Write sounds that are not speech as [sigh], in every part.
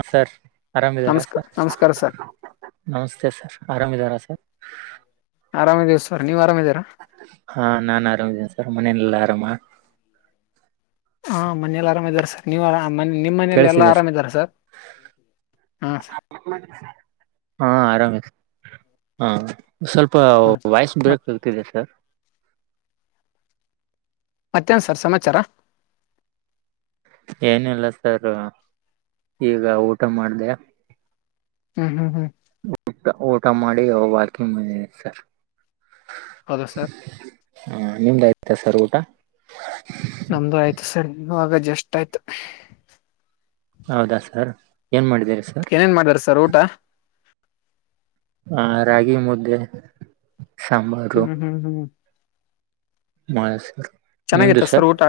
ಹ ಸರ್ ಆರಾಮಿದಾರ ನಮಸ್ಕ ಸರ್ ನಮಸ್ಕಾರ ಸರ್ ನಮಸ್ತೆ ಸರ್ ಆರಾಮಿದಾರ ಸರ್ ಆರಾಮೇ್್ವೀ ಸರ್ ನೀವ್ ಆರಾಮಿದೀರಾ ಹಾ ನಾನ್ ಆರಾಮಿದ್ದೇನೆ ಸರ್ ಮನೆನಲ್ಲಿ ಆರಾಮ ಹಾ ಮನೇಲಿ ಆರಾಮ್ ಇದ್ದಾರೆ ಸರ್ ನೀವು ಕೇಳಸಿದ್ಯಾ ಹಾ ಸರ್ ಹಾ ಆರಾಮ ಹಾ ಸ್ವಲ್ಪ ಹಾ ಸರ್. ವಯಸ್ಸ ಮತ್ ಬ್ರೇಕ್ ಇಗ್ತಿದೆ ಸರ್ ಮತ್ತೇನ್ ಸರ್ ಸಮಾಚಾರ ಏನಿಲ್ಲ ಸರ್ ಈಗ ಊಟ ಮಾಡ್ದ ಹ್ಮ್ ಹ್ಮ ಹ್ಮ್ ಊಟ ಊಟ ಮಾಡಿ ವಾಕಿಂಗ್ ಬಂದೀನಿ ಸರ್ ಹೌದಾ ಸರ್ ಹಾ ನಿಮ್ದ ಸರ್ ಊಟಾ ನಮ್ದು ಆಯ್ತು ಸರಿ ಇ ಆಗ ಜಸ್ಟ್ ಆಯ್ತು ಹೌದಾ ಸರ್ ಏನ್ ಮಾಡ ಏನೇನ್ ಮಾಡ್ಬೇರ ಸರ್ ಊಟ ಹಾ ರಾಗಿ ಮುದ್ದೆ ಸಾಂಬಾರು ಹ್ಮ ಹ್ಮ್ ಮಯ ನಿಮ್ದು ಚೆನ್ನಾಗಿತ್ತ ಸರ್ ಊಟ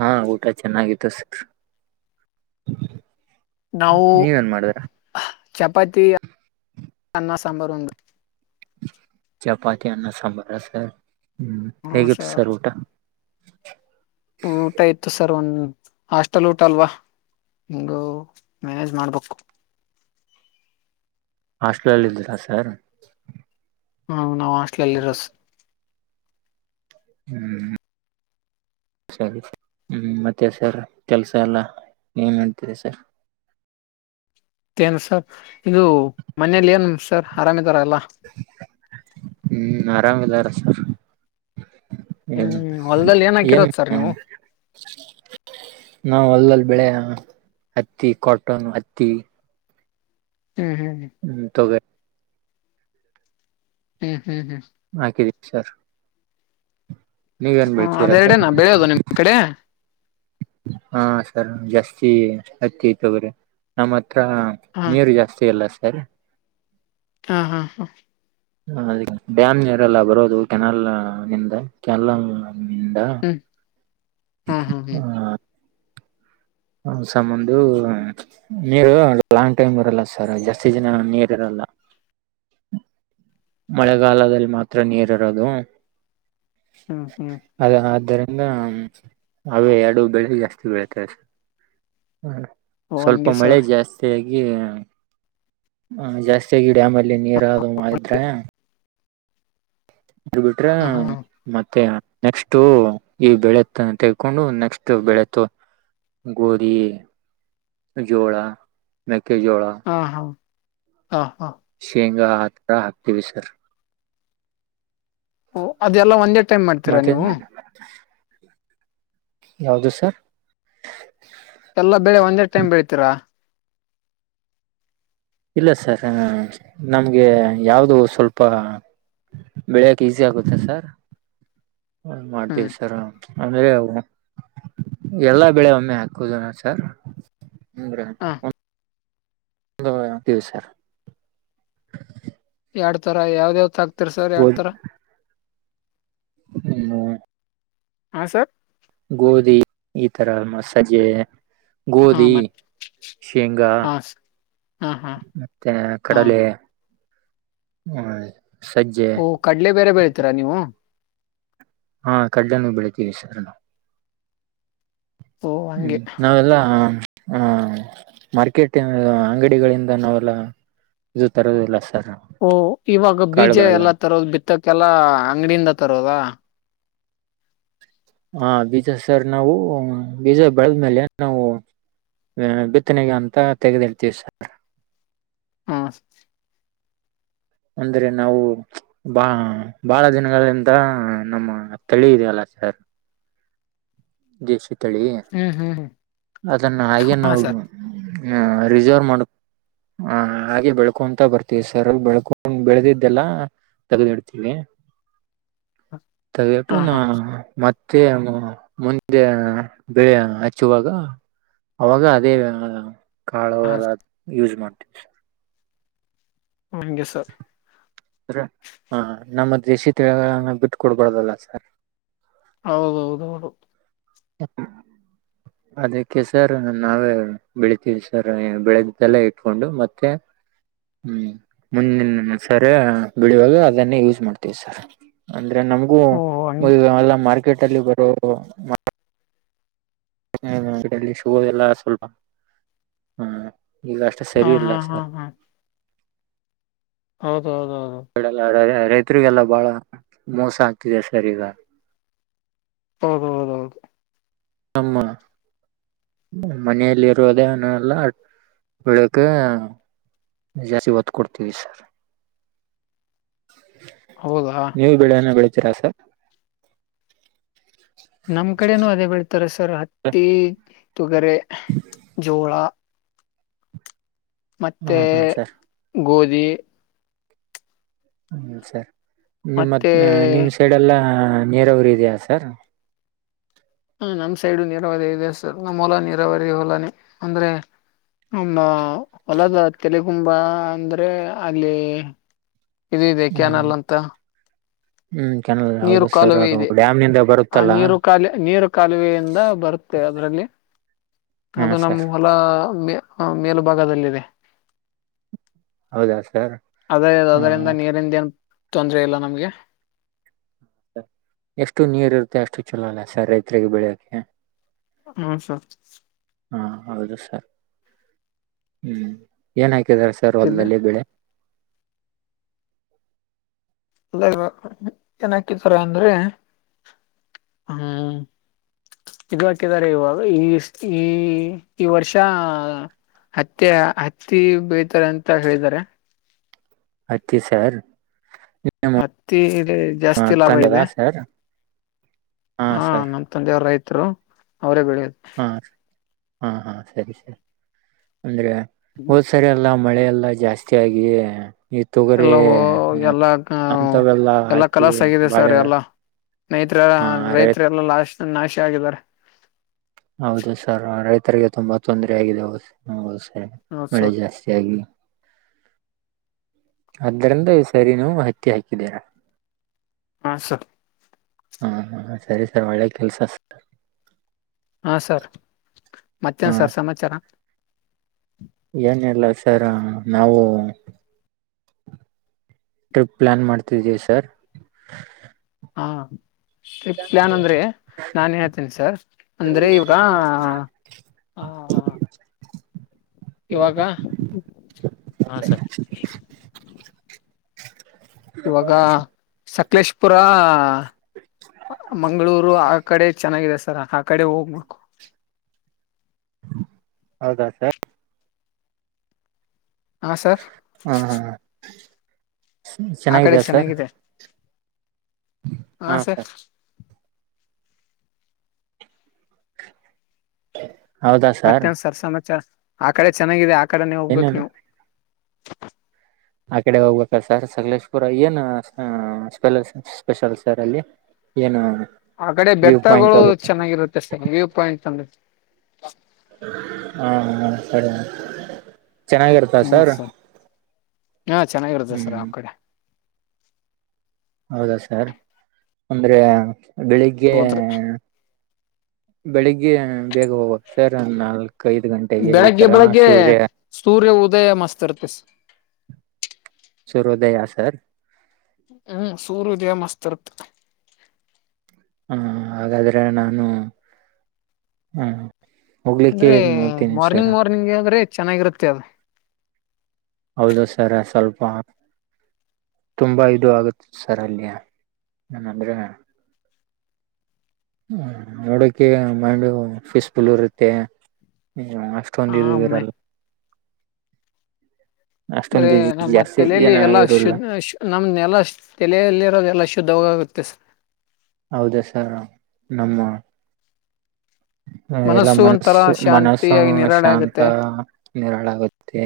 ಹಾ ಊಟ ಚೆನ್ನಾಗಿ ತಸಿಸಿ ನಾವು ಚ ಚಪಾತಿ ಅನ್ನ ಸಾಂಬಾರ್ ಉಂಡು ಚಪಾತಿ ಅನ್ನ ಸಾಂಬಾರ ಸರ್ ಹ್ಮ್ ಹ್ಮ ಹೇಗಿತ್ತು ಸರ್ ಊಟ ಊಟ ಇತು ಸರ್ ಒಂದ ಹಾಸ್ಟೆಲ್ ಊಟ ಅಲ್ವಾ ಹಂಗು ಮ್ಯಾನೇಜ್ ಮಾಡ್ಬೇಕು ಹಾಸ್ಟೆಲ್ಲ್ಲಿ ಇದ್ದೀರಾ ಸರ್ ಹಾ ನಾವು ಹಾಸ್ಟ್ಲಲ್ಲಿರೋಸ ಹ್ಮ್ ಸರಿ ಹ್ಮ್ ಮತ್ತೆ ಸರ್ ಕೆಲ್ಸ ಎಲ್ಲ ಏನ್ ಮಾಡ್ತಿದೆ ಸರ್ ೇನ್ ಸರ್ ಇದು ಮನೇೆಯಲ್ಲಿ ಏನ್ ಸರ್ ಆರಾಮ ರಲ್ಲ ಹ್ಮ್ ಆರಾಮಿಲ್ಲಾರ ಸರ್ ಹ್ಮ ಹ್ಮ್ ಹೊಲ್ದಲ್ಲಿ ಏನ್ ಹಾಕಿರೋದ್ ಸರ್ ಏನ್್ಮ ನೀವು ನಾವು ಅಲ್ಲಲ್ಲಿ ಬೆಳೆ ಹತ್ತಿ ಕಾಟನ್ ಹತ್ತಿ ಹ್ಮ್ ತಗ ಹ್ಮ್ ಹ್ಮ್ ಹ್ಮ್ ಹಾ ಕಿದ್ದೀ ಸರ್ ನೀವೇನ್ ಹ್ಮ ಬೆಳ್ತೀರಾ ಅದೆರಡ ಸರ್ ನ ಬೆಳೆಯೋದು ನಿಮ್ ಕಡೆ ಹಾ ಸರ್ ಜಾಸ್ತಿ ಹತ್ತ ತಗ್ರಿ ನಮ್ಮತ್ ಹಾ ನೀರು ಜಾಸ್ತಿ ಅಲ್ಲ ಹಾರ ಹಾ ಹಾ ಹಾ ಹ ಅದ ಡ್ಯಾಮ್ ನೀರೆಲ್ಲ ಬರೋದು ಕೆನಾಲ್ ನಿಂದ ಕೆಲ್ಲ ಹ್ಮಂಡಾ ಹ್ಮ್ ಹ್ಮ್ ಹ್ಮ್ ಹ್ಮ್ ಹಸಂದು ನೀರು ಲಾಂಗ್ ಟೈಮ್ ಇರಲ್ಲ ಸರ್ ಜಾಸ್ತಿ ಜನ ನೀರ್ ಇರಲ್ಲ ಮಳೆಗಾಲದಲ್ಲಿ ಮಾತ್ರ ನೀರ್ ಇರೋದು ಹ್ಮ್ ಹ್ಮ್ ಅದ ಆದರ ಹ ಅವೇ ಎರಡು ಬೆಳೆಗ್ ಜಾಸ್ತಿ ಬೆಳತವೆ [unintelligible] ಹ್ಮ ಓ ಸ್ವಲ್ಪ ಹಂಗೆ ಮಳೆ ಸರ್ ಜಾಸ್ತಿ ಐ ಈಗ ಜಾಸ್ತಿ ಆಗೈತ್ ಡ್ಯಾಮ್ ಅಲ್ಲಿ ನೀರ್ ಆದ್ರೂನು ಐತಾ ಬಿಡ್ಬಿಟ್ರ ಹಾ ಹಾ ಮತ್ತೆ ನೆಕ್ಸ್ಟ್ ಈ ಬೆಳೆತ್ತನ್ನ ತೆೆಗೆಕೊಂಡು ನೆಕ್ಸ್ಟ್ ಬೆಳೆತ್ತು ಗೋದಿ ಜೋಳ ಮೆಕ್ಕೆ ಕೆ ಜೋಳಾ ಹಾ ಹಾ ಹಾ ಹಾ ಈಗ ಆತರ ಹಾಕ್ತೀವಿ ಸರ್ ಓ ಅದೆಲ್ಲ ಒಂದೇ ಟೈಮ್ ಮಾಡ್ತೀರಾ ಮತ್ತೆ ನೀವು ಯಾವದು ಸರ್ ಎಲ್ಲಾ ಬೆಳೆ ಒಂದೇ ಟೈಮ್ ಬೆಳಿತೀರಾ ಇಲ್ಲ ಸರ್ ನಮಗೆ ಯಾವುದ ಸ್ವಲ್ಪ ಬೆಳೆಯಕ್ಕೆ ಈಸಿ ಆಗುತ್ತೆ ಸರ್ ಹ ಹ್ಮ್ ಮಾಡ್ತೀವಿ ಸರ್ ನಾವು ಅಂದ್ರೆ ಎಲ್ಲಾ ಬೆಳೆ ಒಮ್ಮೆ ಹಾಕುದಿನ ಸರ್ ಹ್ಮ ಗ್ರ ಹ ಎರಡು ಅಕ್ತಿವಿ ಸರ್ ಎರಡು ತರ ಯಾವಯಾವ್ದ್ ತರ ಸರ್ ಯಡ್ತಾರ ಹ್ಮ ಹಾ ಸರ್ ಗೋಧಿ ಈ ತರ ಮಸಜ್ಜೆ ಹಾ ಗೋಧಿ ಮತ್ ಶೇಂಗಾ ಹಾ ಸ ಹಾ ಹಾ ಮತ್ತೆ ಹಾ ಕಡಲೆ ಹ್ಮ ಓಹ ಕಡ್ಲೆ ಬೇರೆ ಬೆಳತೀರಾ ನೀವು ಹಾ ಕಡ್ಡನ ಬೆಳಿತೀವಿ ಸರ್ ನಾವು ಓ ಹಂಗೆ ಹ್ಮ್ ನಾವೆಲ್ಲಾ ಹ ಹ ಮಾರ್ಕೆಟ್ ಅಂಗಡಿಗಳಿಂದ ನಾವೆಲ್ಲ ಇದು ತರೋದದೆಲ್ಲ ಓಹ ಇವಾಗ ಬೀಜ ಎಲ್ಲಾ ತರೋದ ಬಿತ್ತಕ ಎಲ್ಲಾ ಅಂಗಡಿಂದ ತರೋದಾ ಹಾ ಬೀಜ ಸರ್ ನಾವು ಬೀಜ ಬೆಳೆದ್ಮೇಲೆ ನಾವು ಬಿತ್ತನೆಗೆ ಅಂತ ತೆಗೆದುಯಿಡ್ತಿವಿ ಸರ್ ಹಾ ಸರ್ ಅಂದ್ರೆ ನಾವು ಬಾ ಬಾಳ ದಿನಗಳಿಂದ ನಮ್ಮ ತಳಿ ಇದಲ್ಲಯಲ್ಲ ಸರ್ ದೇಸಿ ತಳಿ ಹ್ಮ್ ಹ್ಮ್ ಹ್ಮ್ ಅದನ್ನ ಹಾಗೆ ಹಾ ನಾವು ಸರ್ ಹ್ಮ ರಿಸರ್ವ್ ಮಾಡ ಹ ಹಾಗೆ ಬೆಳಕು ಅಂತ ಬರ್ತೀವಿ ಸರ್ ಬೆಳಕೊಂದು ಬೆಳೆದಿದ್ದೆಲ್ಲ ತಗ್ದಿಡ್ತೀವಿ ಹಾ ತೆಗೆದುಯಿಟ್ಟು ಹಾ ಮತ್ತೆ ಮತ್ತೆ ಮುಂದೆ ಬೆಳೆ ಹಚ್ಚುವಾಗ ಅವಾಗ ಅದೇ ಕಾಳು ಹಾ ಎಲ್ಲ ಯೂಸ್ ಮಾಡಿ [unintelligible] ಹಂಗೆ ಸರ್ ಹ ನಮ್ಮ ದೇಶಿ ತಿಳಿಗಳನ್ನ ಬಿಟ್ಟು ಕೊಡ್ಬಾರದಲ್ಲ ಸರ್ ಹೌದೌದ ಹೌದು ಅದಕ್ಕೆ ಸರ್ ನಾವೇ ಬೆಳಿತೀವಿ ಸರ್ ಬೆಳೆದ್ದಲ್ಲ ಇಟ್ಕೊಂಡು ಮತ್ತೆ ಹ್ಮ ಮುಂದಿನ ಸರಿ ಬೆಳುವಾಗ ಅದನ್ನೇ ಯೂಸ್ ಮಾಡ್ತೀವಿ ಸರ್ ಅಂದ್ರೆ ನಮಗೂ ಓಹ ಹಂಗ ಮದುವೆಯೆಲ್ಲಾ ಮಾಡಿ ಕ್ರಿಕೆಟ್ ಅಲ್ಲಿ ಬರೋ ಹ್ಮ್ಡಲ್ಲಿ ಶ ಎಲ್ಲಾ ಸ್ವಲ್ಪ ಹ್ಮ್ ಈಗ ಅಷ್ಟೆ ಹಾ ಸರಿ ಇಲ್ಲ ಹಾ ಸರ್ ಹೌದ ಆಡಲ್ಲ ರೈತರಿಗೆಲ್ಲ ಬಾಳ ಮೋಸ ಆಗ್ತಿದೆ ಸರ್ ಈಗ ಹೌದ ಹೌದ ಹೌದು ನಮ್ಮ ಮನೆಯಲ್ಲಿ ಇರುೋದೇಲ್ಲ ಬೆಳಕ ಜಾಸ್ತಿ ಒತ್ತು ಕೊಡ್ತೀವಿ ಸರ್ ಹೌದಾ ನೀವು ಬೆಳಾನ ಬೆಳ ಚಾಸಹ ನಮ್ ಕಡೆನೂ ಅದೇ ಬೆಳ್ತಾರೆ ಸರ್ ಹತ್ತಿ ತೊಗರೆ ಜೋಳ ಹಾ ಮತ್ತೆ ಹಾ ಸರ್ ಗೋಧಿ ಅ ಹ್ಮ್ ಸರಿ ನಿಮ್ಮತ್ ಮತ್ತೆ ನಿಮ್ ಸೈಡ್ ಎಲ್ಲಾ ಹ ನೀರಾವರಿ ಇದೆಯಾ ಸರ್ ಹ ನಮ್ ಸೈಡು ನೀರಾವರಿ ಇದೆ ಸರ್ ನಮ್ಮ್ ಹೊಲ ನೀರಾವರಿ ಹೊಲಾನೇ ಅಂದ್ರೆ ನಮ್ಮ ಹೊಲ ಕೆಲ ತುಂಬಾ ಅಂದ್ರೆ ಅಲ್ಲಿ ಇದು ಇದೆ ಹ್ಮ್ ಕ್ಯಾನಲ್ಲ ಅಂತ ಹ್ಮ್ ಕೆನಲ್ ನೀರು ಹೌದು ಸರ್ ಕಾಲುವೆ ಅದು ಇದೆ ಡ್ಯಾಮ್ ನಿಂದ ಆ ಬರುತ್ತಲ್ಲ ನೀರು ಕಾಲ ನೀರು ಕಾಲುವೆಯಿಂದ ಬರುತ್ತೆ ಅದರಲ್ಲಿ ಹಾ ಅದು ಸರ್ ನಮ ಹೊಲ ಮೇ ಹಾ ಮೇಲುಭಾಗದಲ್ಲಿದೆ ಹೌದಾ ಸರ್ ಅದೇ ಹಾ ಅದರಿಂದ ನೀರಿಂದೇನು ತೊಂದ್ರ ಇಲ್ಲ ನಮ್ಗೆ ಎಷ್ಟು ನೀರ್ ಇರುತ್ತೆ ಅಷ್ಟು ಚಲೋ ಅಲ್ಲ ಸರ್ ರೈತ್ರಿಗೆ ಬೆಳಿಯಕೆ ಹ್ಮ ಸರ್ ಹಾ ಹೌದು ಸರ್ ಹ್ಮ್ ಏನಯ್ತ ಸರ್ ಇದು ಹೊಲ್ದಲ್ಲಿ ಬೆಳೆ ಹ್ಮ್ ಇಾಗ ಏನ ಹಕಿತಾರ ಅಂದ್ರೆ ಹ್ಮ್ ಇದು ಹಾಕಿದ್ದಾರೆ ಇವಾಗ ಈ ಈ ಈ ವರ್ಷ ಹತ್ತಿ ಹತ್ತಿ ಬಳೆ ತಾರೆ ಅಂತ ಹೇಳಿದಾರೆ ಹತ್ತಿ ಸರ್ ನಿಮ್ಮ ಹತ್ತಿ ಜಾಸ್ತಿ ಲಾಭ ತಂದದ ಇದೆ ಸರ್ ಹಾ ಹ ಸರ್ ನಮ ತಂದೆಯವರು ರೈತರು ಅವರೇ ಬೆಳೆಯುತ್ತೆ ಹಾ ಹಾ ಹಾ ಸರಿ ಸರಿ ಅಂದ್ರೆ ಹೋದ್ ಸರಿ ಅಲ್ಲ ಮಳೆಲ್ಲ ಜಾಸ್ತಿ ಆಗೇ. ಈ ತೊಗರಿ ಎಲ್ಲ ಎಲ್ಲಾ ಅಂತವೆಲ್ಲಾ ಹಾಕಿ ಬಾಳೆ. ರೈತ್ರ ಆ ರೈತ ರೈತರೆ ಎಲ್ಲ ಲಾಶ ನಾಶ. ಆಗಿದ್ದಾರೆ. ಹೌದು ಸರ್ ರೈತರಿಗೆ ತುಂಬಾ ತೊಂದರೆ ಆಗಿದೆ ಹ. ಹ ಮಳೆ ಸರ್ ಜಾಸ್ತಿ ಆಗಲಿ. ಆದ್ದರಿಂದ ಈ ಸರಿನೂವು ಮಾಹಿತ್ಯ ಹಾಕಿದ್ದೀರಾ. ಹಾ ಸ. ಹ್ಮ ಹಾ ಸರಿ ಸರ್ ಒಳ್ಳೆ ಕೆಲ್ಸರ್. ಹಾ ಸರ್. ಮತ್ತ್ಯಾನ್ ಸರ್ ಸಮಾಚಾರ. ಏನಿಲ್ಲ ಸರ್ ನಾವು. ಟ್ರಿಪ್ ಪ್ಲಾನ್ ಮಾಡ್ತಿದವಿ ಸರ್. ಹಾ. ಟ್ರಿಪ್ ಪ್ಲಯಾನ್ ಅಂದ್ರೆ ನಾನನ್ ಏನ್ ಹೇಳ್ತೀನಿ ಸರ್. ಅಂದ್ರೆ ಇವಾಗ ಆ ಹ. ಇವಾಗ ಹಾ ಸರ್. ಇವಾಗ ಸಕಲೇಶಪುರ ಮಂಗಳೂರು ಆ ಕಡೆ ಚೆನ್ನಾಗಿದೆ. ಸರ ಆ ಕಡೆ ಹೋಗ್ಬೇಕು. ಹೌದಾ ಸರ್. ಹಾ ಸರ್. ಚೆನ್ನಾಗಿದಾ ಸರ್. ಹ ಹಾ ಸ. ಸರ್ ಹ. ಮತ್ತೆ ಒಂದ ಸರ್ ಸಮಾಚಾರ. ಆ ಕಡೆ ಚೆನ್ನಾಗಿದೆ ಆ. ಕಡೆನೆೇ ಹೋಗ್ಬೇಕು ಏನಿಲ್ಲ ನೀವು. ಆ ಕಡೆ ಹೋಗ್ಬೇಕ ಸರ್ ಸಕಲೇಶ್ಪುರ ಏನು ಸ್ಪ ಸ್ಪೆಷಲ್ ಸರ್ ಅಲ್ಲಿ ಏನು. ಆ ಕಡೆ ವ್ಯೂ ಪಾಯಿಂಟ್ ಬೆಟ್ಟಗಳು ಅದು ಚೆನ್ನಾಗಿರುತ್ತೆ ಅಷ್ಟೇ ವ್ಯೂ ಪಾಯಿಂಟ್ ಅಂದೆ. ಹ. ಹಾ ಸರಿ. ಹ್ಮ್ ಸರ್ ಹಾ ಚೆನ್ನಾಗಿರುತ್ತೆ ಸರ್ ಹ್ಮ್ ಅವ ಕಡೆ. ಹೌದಾ ಸರ್ ಅಂದ್ರೆ. ಬೆಳಿಗ್ಗೆ. ಹೋದ್ರಿ ಬೆಳಿಗ್ಗೆ ಬೇಗ ಹೋಗುವ ಸರ್ ನಾಲ್ಕು ಬೆಳಗ್ಗೆ ಬೆಳಿಗ್ಗೆ ಸೂರ್ಯ ಉದಯ ಮಸ್ತ್ ಇರ್ತ್ತ ಸೂರ್ಯೋದಯ ಸರ್ ಹ್ಮ್ ಸೂರ್ಯೋದಯ ಮಸ್ತ್ರ್ತ್ ಹ್ಮ ಹಾಗಾದ್ರೆ ನಾನು ಹ್ಮ ಹೋಗ್ಲಿಕ್ಕೆ ಅಂದ್ರೆ ನೋಡ್ತೀನಿ ಸರ್ ಮಾರ್ನಿಂಗ್ ಮಾರ್ನಿಂಗ್ ಅಂದ್ರೆ ಚೆನ್ನಾಗಿರುತ್ತೆ ಅದು ಹೌದು ಸರ್ ಸ್ವಲ್ಪ ತುಂಬಾ ಇದು ಆಗುತ್ತ ಸರ್ ಅಲ್ಲಿ ಏನಂದ್ರೆ ಹ್ಮ ನೋಡೋಕೆ ಮೈಂಡ ಪೀಸ್ಫುಲ್ ಇರುತ್ತೆ ಹ ಆಮ್ಮೆ ಅಷ್ಟೊಂದರಲ್ಲ ಅಂದ್ರೆ ಅಷ್ಟೊಂದು ನಮ್ಮ ಜಾಸ್ತಿ ತಲೆಯಲ್ಲಿ ಜನ ಎಲ್ಲಾ ಇರಲ್ಲ ಶುದ ನಮ್ ಎಲ್ಲ ತಲೆಯಲ್ಲಿರೋದು ಎಲ್ಲಾ ಶುದ್ಧ ಹೋಗಾಗುತ್ತೆ ವತ್ತಿಸ ಹೌದಾ ಸರ್ ನಮ್ಮ ಎಲ್ಲ ಒಂಥರ ಮನಸ್ಸು ಮನಸ್ಸು ಶಾಂತಿಯಾಗಿ ನಿರಾಳೆ ಶಾಂತ ಆಗುತ್ತೆ ನಿರಾಳಾಗುತ್ತೆ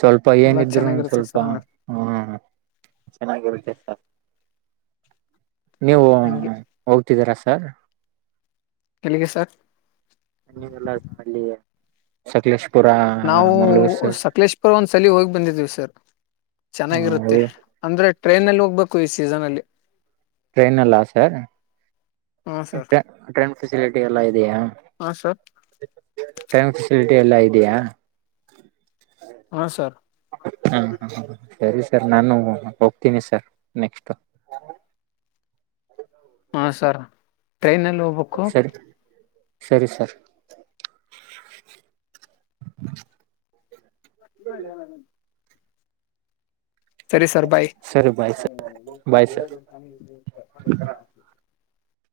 ಸ್ವಲ್ಪ ಎಲ್ಲಾ ಏನಿದ್ರು ಚೆನ್ನಾಗಿರುತ್ತೆ ಸ್ವಲ್ಪ ಸರ್ ನೋಡಕ್ ಹ ಚೆನ್ನಾಗಿರ್ತೆೇ ಸರ್ ನೀವು ಹಂಗೆ ಹೋಗ್ತಿದ್ದೀರ ಸಾರ ಕೆಲ್ಲಿಗೆ ಸರ್ ಲ್ಲ ಅಲ್ಲಿ ಸಲ ನಾವು ಸಕಲೇಶ್ಪುರ ಒಂದ್ ಸಲ ಹೋಗಿ ಬಂದಿದ್ದೀವಿ ಸರ್ ಚೆನ್ನಾಗಿರುತ್ತೆ ಅಂದ್ರೆ ಟ್ರೈನ್ಲ್ಲಿ ಹೋಗ್ಬೇಕು ಈ ಸೀಸನ್ ಅಲ್ಲಿ ಟ್ರೈನ್ ಎಲ್ಲಾ ಸರ್ ಹಾ ಸರ್ ಟ್ರೈನ್ ಫೆಸಿಲಿಟಿ ಎಲ್ಲ ಇದೆಯಾ ಹಾ ಸರ್ ಟೈಮ್ ಫೆಸಿಲಿಟಿ ಎಲ್ಲ ಇದೆಯಾ ಹಾ ಸರ್ ಹಾ ಹ ಸರಿ ಸರ್ ನಾನು ಹೋಗ್ತೀನಿ ಸರ್ ನೆಕ್ಸ್ಟ್ ಹಾ ಸರ್ ಟ್ರೈನ್ಲ್ಲಿ ಹೋಗ್ಬೇಕು ಸರಿ ಸರಿ ಸರ್ ಹಲ್ಲ ಸರಿ ಸ ಬಾಯ ಸರಿ ಬಾಯ್ ಸರ್ ಬಾಯ್ ಸರ್